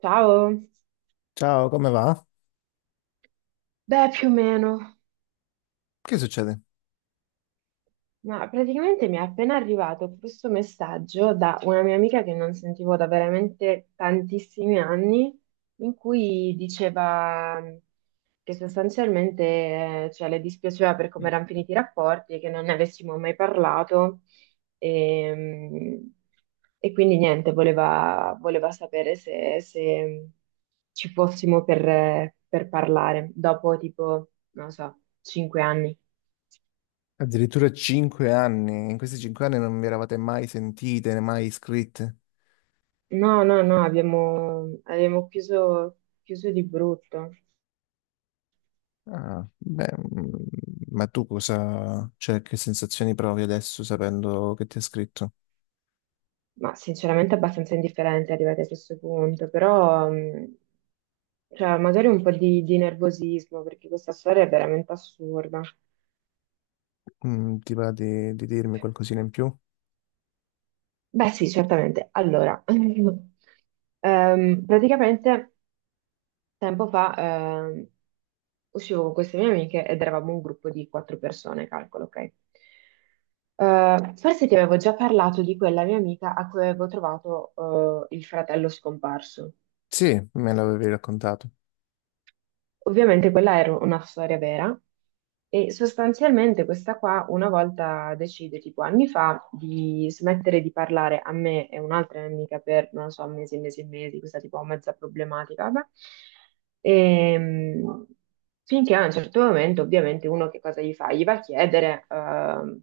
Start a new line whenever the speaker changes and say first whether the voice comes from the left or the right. right: Ciao,
left: Ciao, come va?
right: beh, più o meno.
left: Che succede?
right: Ma praticamente mi è appena arrivato questo messaggio da una mia amica che non sentivo da veramente tantissimi anni, in cui diceva che cioè, le dispiaceva per come erano finiti i rapporti, che non ne avessimo mai parlato e, mm, e quindi niente, voleva sapere se ci fossimo per parlare dopo tipo, non lo so, cinque anni.
left: Addirittura 5 anni. In questi 5 anni non vi eravate mai sentite, né mai iscritte.
right: No, no, no, abbiamo chiuso, chiuso di brutto.
left: Ah, beh, mm, ma tu cosa, cioè, che sensazioni provi adesso sapendo che ti ha scritto?
right: Ma sinceramente abbastanza indifferente arrivati a questo punto, però cioè, magari un po' di nervosismo perché questa storia è veramente assurda.
left: Mm, ti va di dirmi qualcosina in più?
right: Beh, sì, certamente. Allora, praticamente tempo fa ehm, uscivo con queste mie amiche ed eravamo un gruppo di quattro persone, calcolo, ok? Forse ti avevo già parlato di quella mia amica a cui avevo trovato il fratello scomparso.
left: Sì, me l'avevi raccontato.
right: Ovviamente quella era una storia vera e sostanzialmente questa qua una volta decide, tipo anni fa, di smettere di parlare a me e un'altra mia amica per, non lo so, mesi e mesi e mesi, questa tipo mezza problematica, vabbè. Ehm, Finché a un certo momento, ovviamente, uno che cosa gli fa? Gli va a chiedere,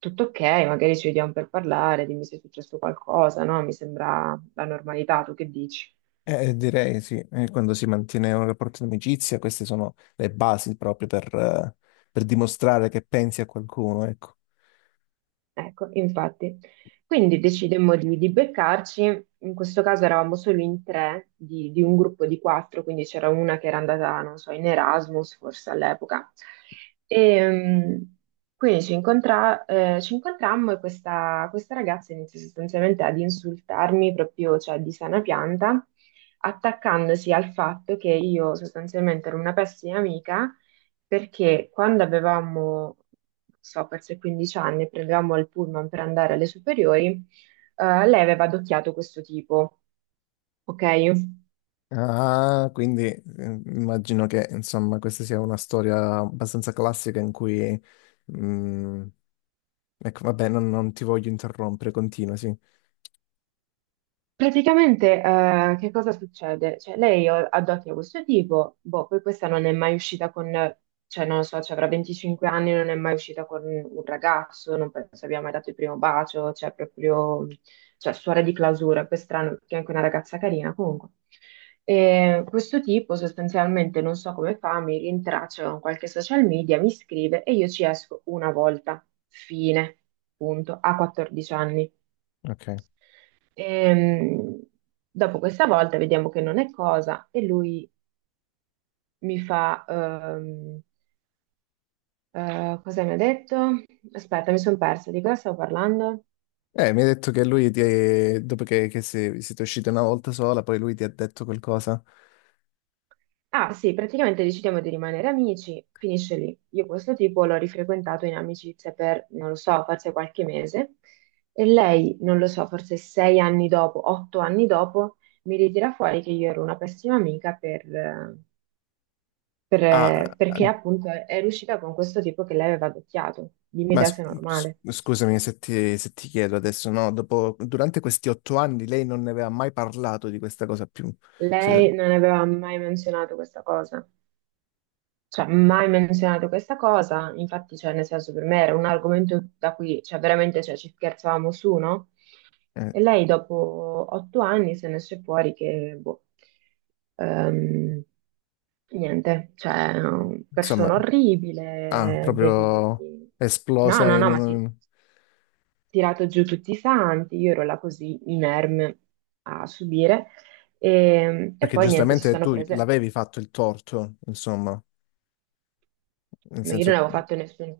right: tutto ok, magari ci vediamo per parlare, dimmi se è successo qualcosa, no? Mi sembra la normalità, tu che dici?
left: Direi sì. Quando si mantiene un rapporto di amicizia, queste sono le basi proprio per dimostrare che pensi a qualcuno, ecco.
right: Ecco, infatti. Quindi decidemmo di beccarci, in questo caso eravamo solo in tre di un gruppo di quattro, quindi c'era una che era andata, non so, in Erasmus forse all'epoca. E, mh, quindi ci incontrammo e questa ragazza iniziò sostanzialmente ad insultarmi proprio, cioè di sana pianta, attaccandosi al fatto che io sostanzialmente ero una pessima amica perché quando avevamo so, forse 15 anni, prendevamo il pullman per andare alle superiori, lei aveva adocchiato questo tipo, ok?
left: Ah, quindi immagino che insomma questa sia una storia abbastanza classica in cui... mm, ecco, vabbè, non ti voglio interrompere, continua, sì.
right: Praticamente, che cosa succede? Cioè, lei o- addotti a questo tipo, boh, poi questa non è mai uscita con, cioè, non lo so, cioè, avrà 25 anni, non è mai uscita con un ragazzo, non penso abbia mai dato il primo bacio, cioè, proprio, cioè, suora di clausura, poi è strano, perché è anche una ragazza carina, comunque. E questo tipo, sostanzialmente, non so come fa, mi rintraccia con qualche social media, mi scrive e io ci esco una volta, fine, punto, a 14 anni.
left: Ok.
right: Ehm, Dopo questa volta vediamo che non è cosa e lui mi fa, cosa mi ha detto? Aspetta, mi sono persa, di cosa stavo parlando?
left: Mi hai detto che lui ti... dopo che, siete usciti una volta sola, poi lui ti ha detto qualcosa.
right: Ah sì, praticamente decidiamo di rimanere amici, finisce lì. Io questo tipo l'ho rifrequentato in amicizia per, non lo so, forse qualche mese e lei, non lo so, forse sei anni dopo, otto anni dopo, mi ritira fuori che io ero una pessima amica
left: Ah,
right: perché appunto è riuscita con questo tipo che lei aveva adocchiato. Dimmi
left: ma
right: te
left: s-
right: se è normale.
left: scusami se ti, se ti chiedo adesso, no? Dopo, durante questi 8 anni lei non ne aveva mai parlato di questa cosa più. Se-
right: Lei non aveva mai menzionato questa cosa, cioè mai menzionato questa cosa, infatti cioè, nel senso per me era un argomento da cui cioè, veramente cioè, ci scherzavamo su, no?
left: eh,
right: E lei dopo otto anni se ne esce fuori che, boh, ehm, niente, cioè,
left: insomma.
right: persona
left: Ah,
right: orribile,
left: proprio
right: devi... No,
left: esplosa
right: no,
left: in
right: no, ma sì,
left: un...
right: tirato giù tutti i santi, io ero là così inerme a subire e
left: Perché
right: poi niente, si
left: giustamente
right: sono
left: tu
right: prese,
left: l'avevi fatto il torto, insomma, nel
right: ma io non
left: senso,
right: avevo fatto nessuno.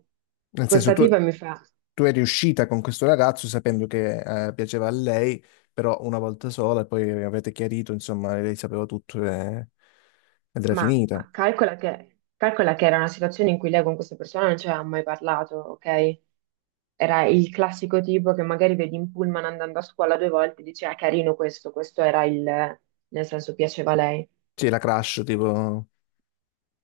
left: nel senso
right: Questa
left: tu,
right: tipa mi fa,
left: tu eri uscita con questo ragazzo sapendo che piaceva a lei, però una volta sola e poi avete chiarito, insomma, lei sapeva tutto e... ed era
right: ma
left: finita.
right: calcola che era una situazione in cui lei con questa persona non ci aveva mai parlato, ok? Era il classico tipo che magari vedi in pullman andando a scuola due volte e dice, ah, carino questo, questo era il, nel senso piaceva a lei.
left: Sì, la crash, tipo...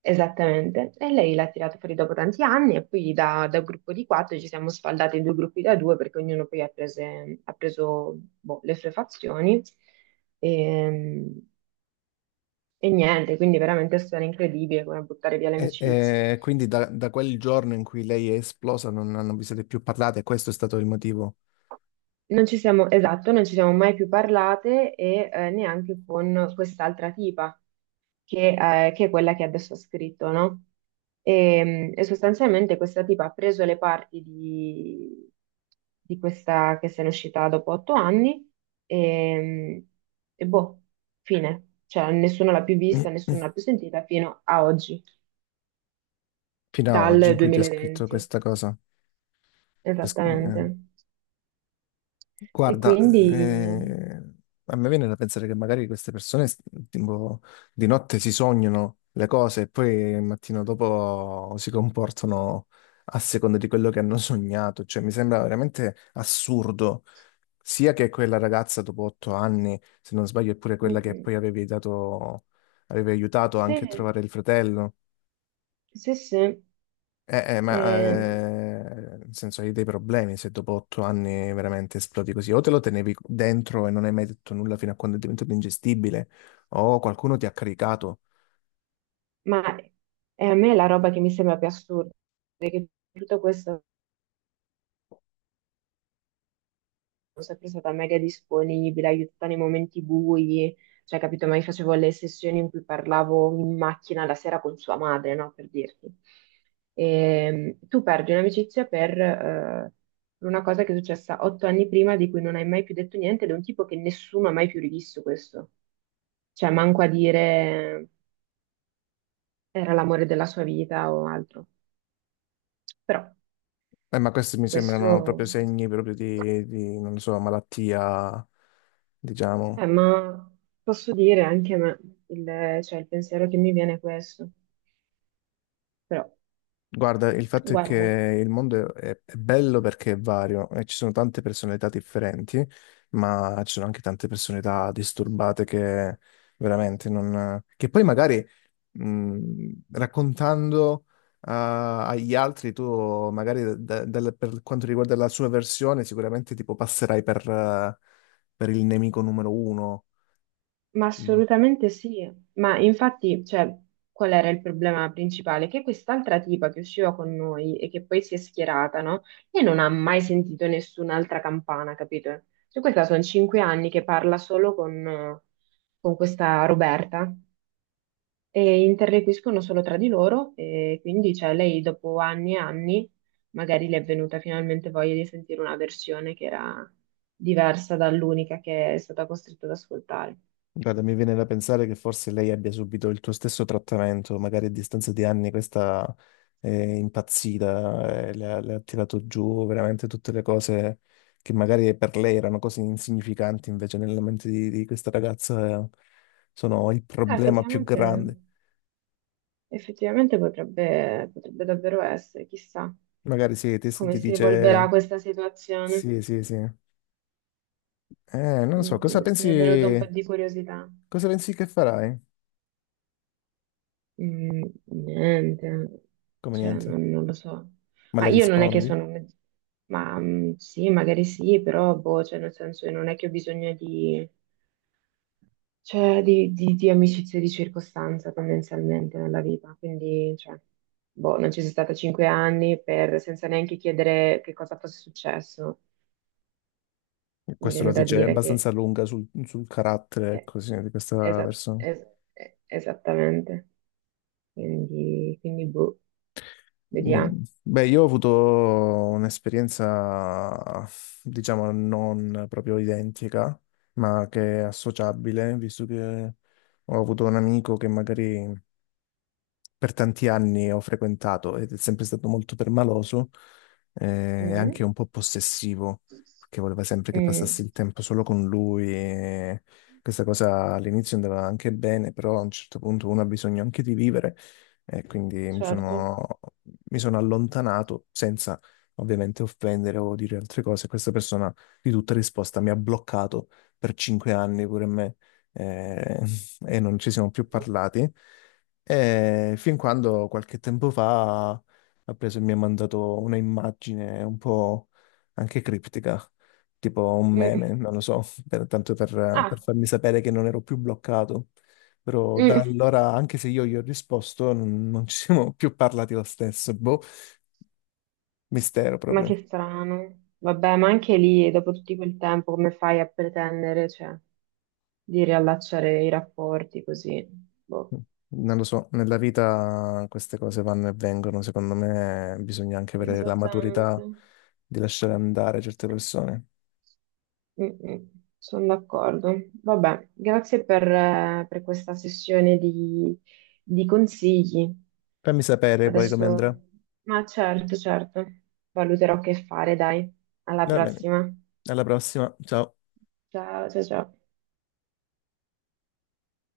right: Esattamente, e lei l'ha tirato fuori dopo tanti anni e poi da gruppo di quattro ci siamo sfaldati in due gruppi da due perché ognuno poi ha, ha preso boh, le sue fazioni e, e niente, quindi veramente è stata incredibile come buttare via le
left: E,
right: amicizie.
left: e quindi da quel giorno in cui lei è esplosa non vi siete più parlate e questo è stato il motivo
right: Non ci siamo, esatto, non ci siamo mai più parlate e neanche con quest'altra tipa che, che è quella che adesso ha scritto, no? E sostanzialmente questa tipa ha preso le parti di questa che se n'è uscita dopo otto anni e, e boh, fine. Cioè, nessuno l'ha più vista, nessuno l'ha più sentita fino a oggi,
left: fino a oggi in
right: dal
left: cui ti ha scritto
right: 2020,
left: questa cosa. Pes-
right: esattamente.
left: eh,
right: E
left: Guarda,
right: quindi,
left: a me viene da pensare che magari tipo, di notte si sognano le cose e poi il mattino dopo si comportano a seconda di quello che hanno sognato. Cioè, mi sembra veramente assurdo. Sia che quella ragazza dopo 8 anni, se non sbaglio, è pure
right: mm,
left: quella che
right: mm,
left: poi avevi aiutato anche a
right: sì,
left: trovare il fratello.
right: sì, sì. Eh,
left: Nel senso hai dei problemi se dopo 8 anni veramente esplodi così, o te lo tenevi dentro e non hai mai detto nulla fino a quando è diventato ingestibile, o qualcuno ti ha caricato.
right: Ma è a me la roba che mi sembra più assurda, è che tutto questo sono sempre stata mega disponibile, aiutata nei momenti bui, cioè capito, ma io facevo le sessioni in cui parlavo in macchina la sera con sua madre, no? Per dirti. E, Tu perdi un'amicizia per una cosa che è successa otto anni prima, di cui non hai mai più detto niente, ed è un tipo che nessuno ha mai più rivisto questo. Cioè, manco a dire era l'amore della sua vita o altro. Però
left: Ma questi mi sembrano proprio
right: questo...
left: segni proprio di non lo so, malattia, diciamo.
right: Ma posso dire anche a me, cioè, il pensiero che mi viene è questo. Però,
left: Guarda, il fatto è
right: guarda,
left: che il mondo è bello perché è vario e ci sono tante personalità differenti, ma ci sono anche tante personalità disturbate che veramente non... che poi magari raccontando a- agli altri, tu magari per quanto riguarda la sua versione, sicuramente tipo passerai per il nemico numero uno.
right: ma
left: Mm.
right: assolutamente sì. Ma infatti, cioè, qual era il problema principale? Che quest'altra tipa che usciva con noi e che poi si è schierata, no? E non ha mai sentito nessun'altra campana, capito? Cioè, questa sono cinque anni che parla solo con questa Roberta. E interloquiscono solo tra di loro e quindi cioè, lei dopo anni e anni magari le è venuta finalmente voglia di sentire una versione che era diversa dall'unica che è stata costretta ad ascoltare.
left: Guarda, mi viene da pensare che forse lei abbia subito il tuo stesso trattamento, magari a distanza di anni questa è impazzita, le ha tirato giù veramente tutte le cose che magari per lei erano cose insignificanti, invece nella mente di questa ragazza sono il
right: Ah,
left: problema più
right: effettivamente,
left: grande.
right: effettivamente potrebbe, potrebbe davvero essere, chissà
left: Magari sì,
right: come
left: ti
right: si evolverà
left: dice
right: questa situazione.
left: sì, sì, sì. Non lo so,
right: Mm, adesso mi è venuta un po' di curiosità.
left: cosa pensi che farai?
right: Mm, niente,
left: Come
right: cioè
left: niente,
right: non, non lo so.
left: ma
right: Ma
left: le
right: io non è che
left: rispondi?
right: sono... un- Ma mm, sì, magari sì, però boh, cioè nel senso non è che ho bisogno di, cioè, di amicizie di circostanza tendenzialmente nella vita, quindi cioè, boh, non ci sono stata cinque anni per, senza neanche chiedere che cosa fosse successo, mi
left: Questo
right: viene
left: la
right: da
left: dice
right: dire che...
left: abbastanza lunga sul carattere,
right: eh,
left: ecco, sì, di questa
right: esa-
left: persona.
right: es- esattamente, quindi boh, vediamo.
left: Mm. Beh, io ho avuto un'esperienza, diciamo, non proprio identica, ma che è associabile, visto che ho avuto un amico che magari per tanti anni ho frequentato ed è sempre stato molto permaloso e anche
right: Mm,
left: un po' possessivo, perché voleva sempre che passassi
right: mm,
left: il tempo solo con lui. E questa cosa all'inizio andava anche bene, però a un certo punto uno ha bisogno anche di vivere e quindi
right: certo.
left: mi sono allontanato senza ovviamente offendere o dire altre cose. Questa persona di tutta risposta mi ha bloccato per 5 anni pure me eh, e non ci siamo più parlati. E fin quando qualche tempo fa ha preso e mi ha mandato una immagine un po' anche criptica, tipo un
right: Mm.
left: meme, non lo so, per
right: Ah,
left: farmi sapere che non ero più bloccato. Però da
right: mm,
left: allora, anche se io gli ho risposto, non ci siamo più parlati lo stesso. Boh, mistero
right: ma
left: proprio.
right: che strano. Vabbè, ma anche lì, dopo tutto quel tempo, come fai a pretendere, cioè, di riallacciare i rapporti così? Boh,
left: Non lo so, nella vita queste cose vanno e vengono. Secondo me bisogna anche avere la
right: esattamente.
left: maturità di lasciare andare certe persone.
right: Sono d'accordo. Vabbè, grazie per questa sessione di consigli.
left: Fammi sapere poi come
right: Adesso,
left: andrà.
right: ma certo, certo, valuterò che fare, dai. Alla
left: Va bene,
right: prossima.
left: alla prossima, ciao.
right: Ciao, ciao, ciao.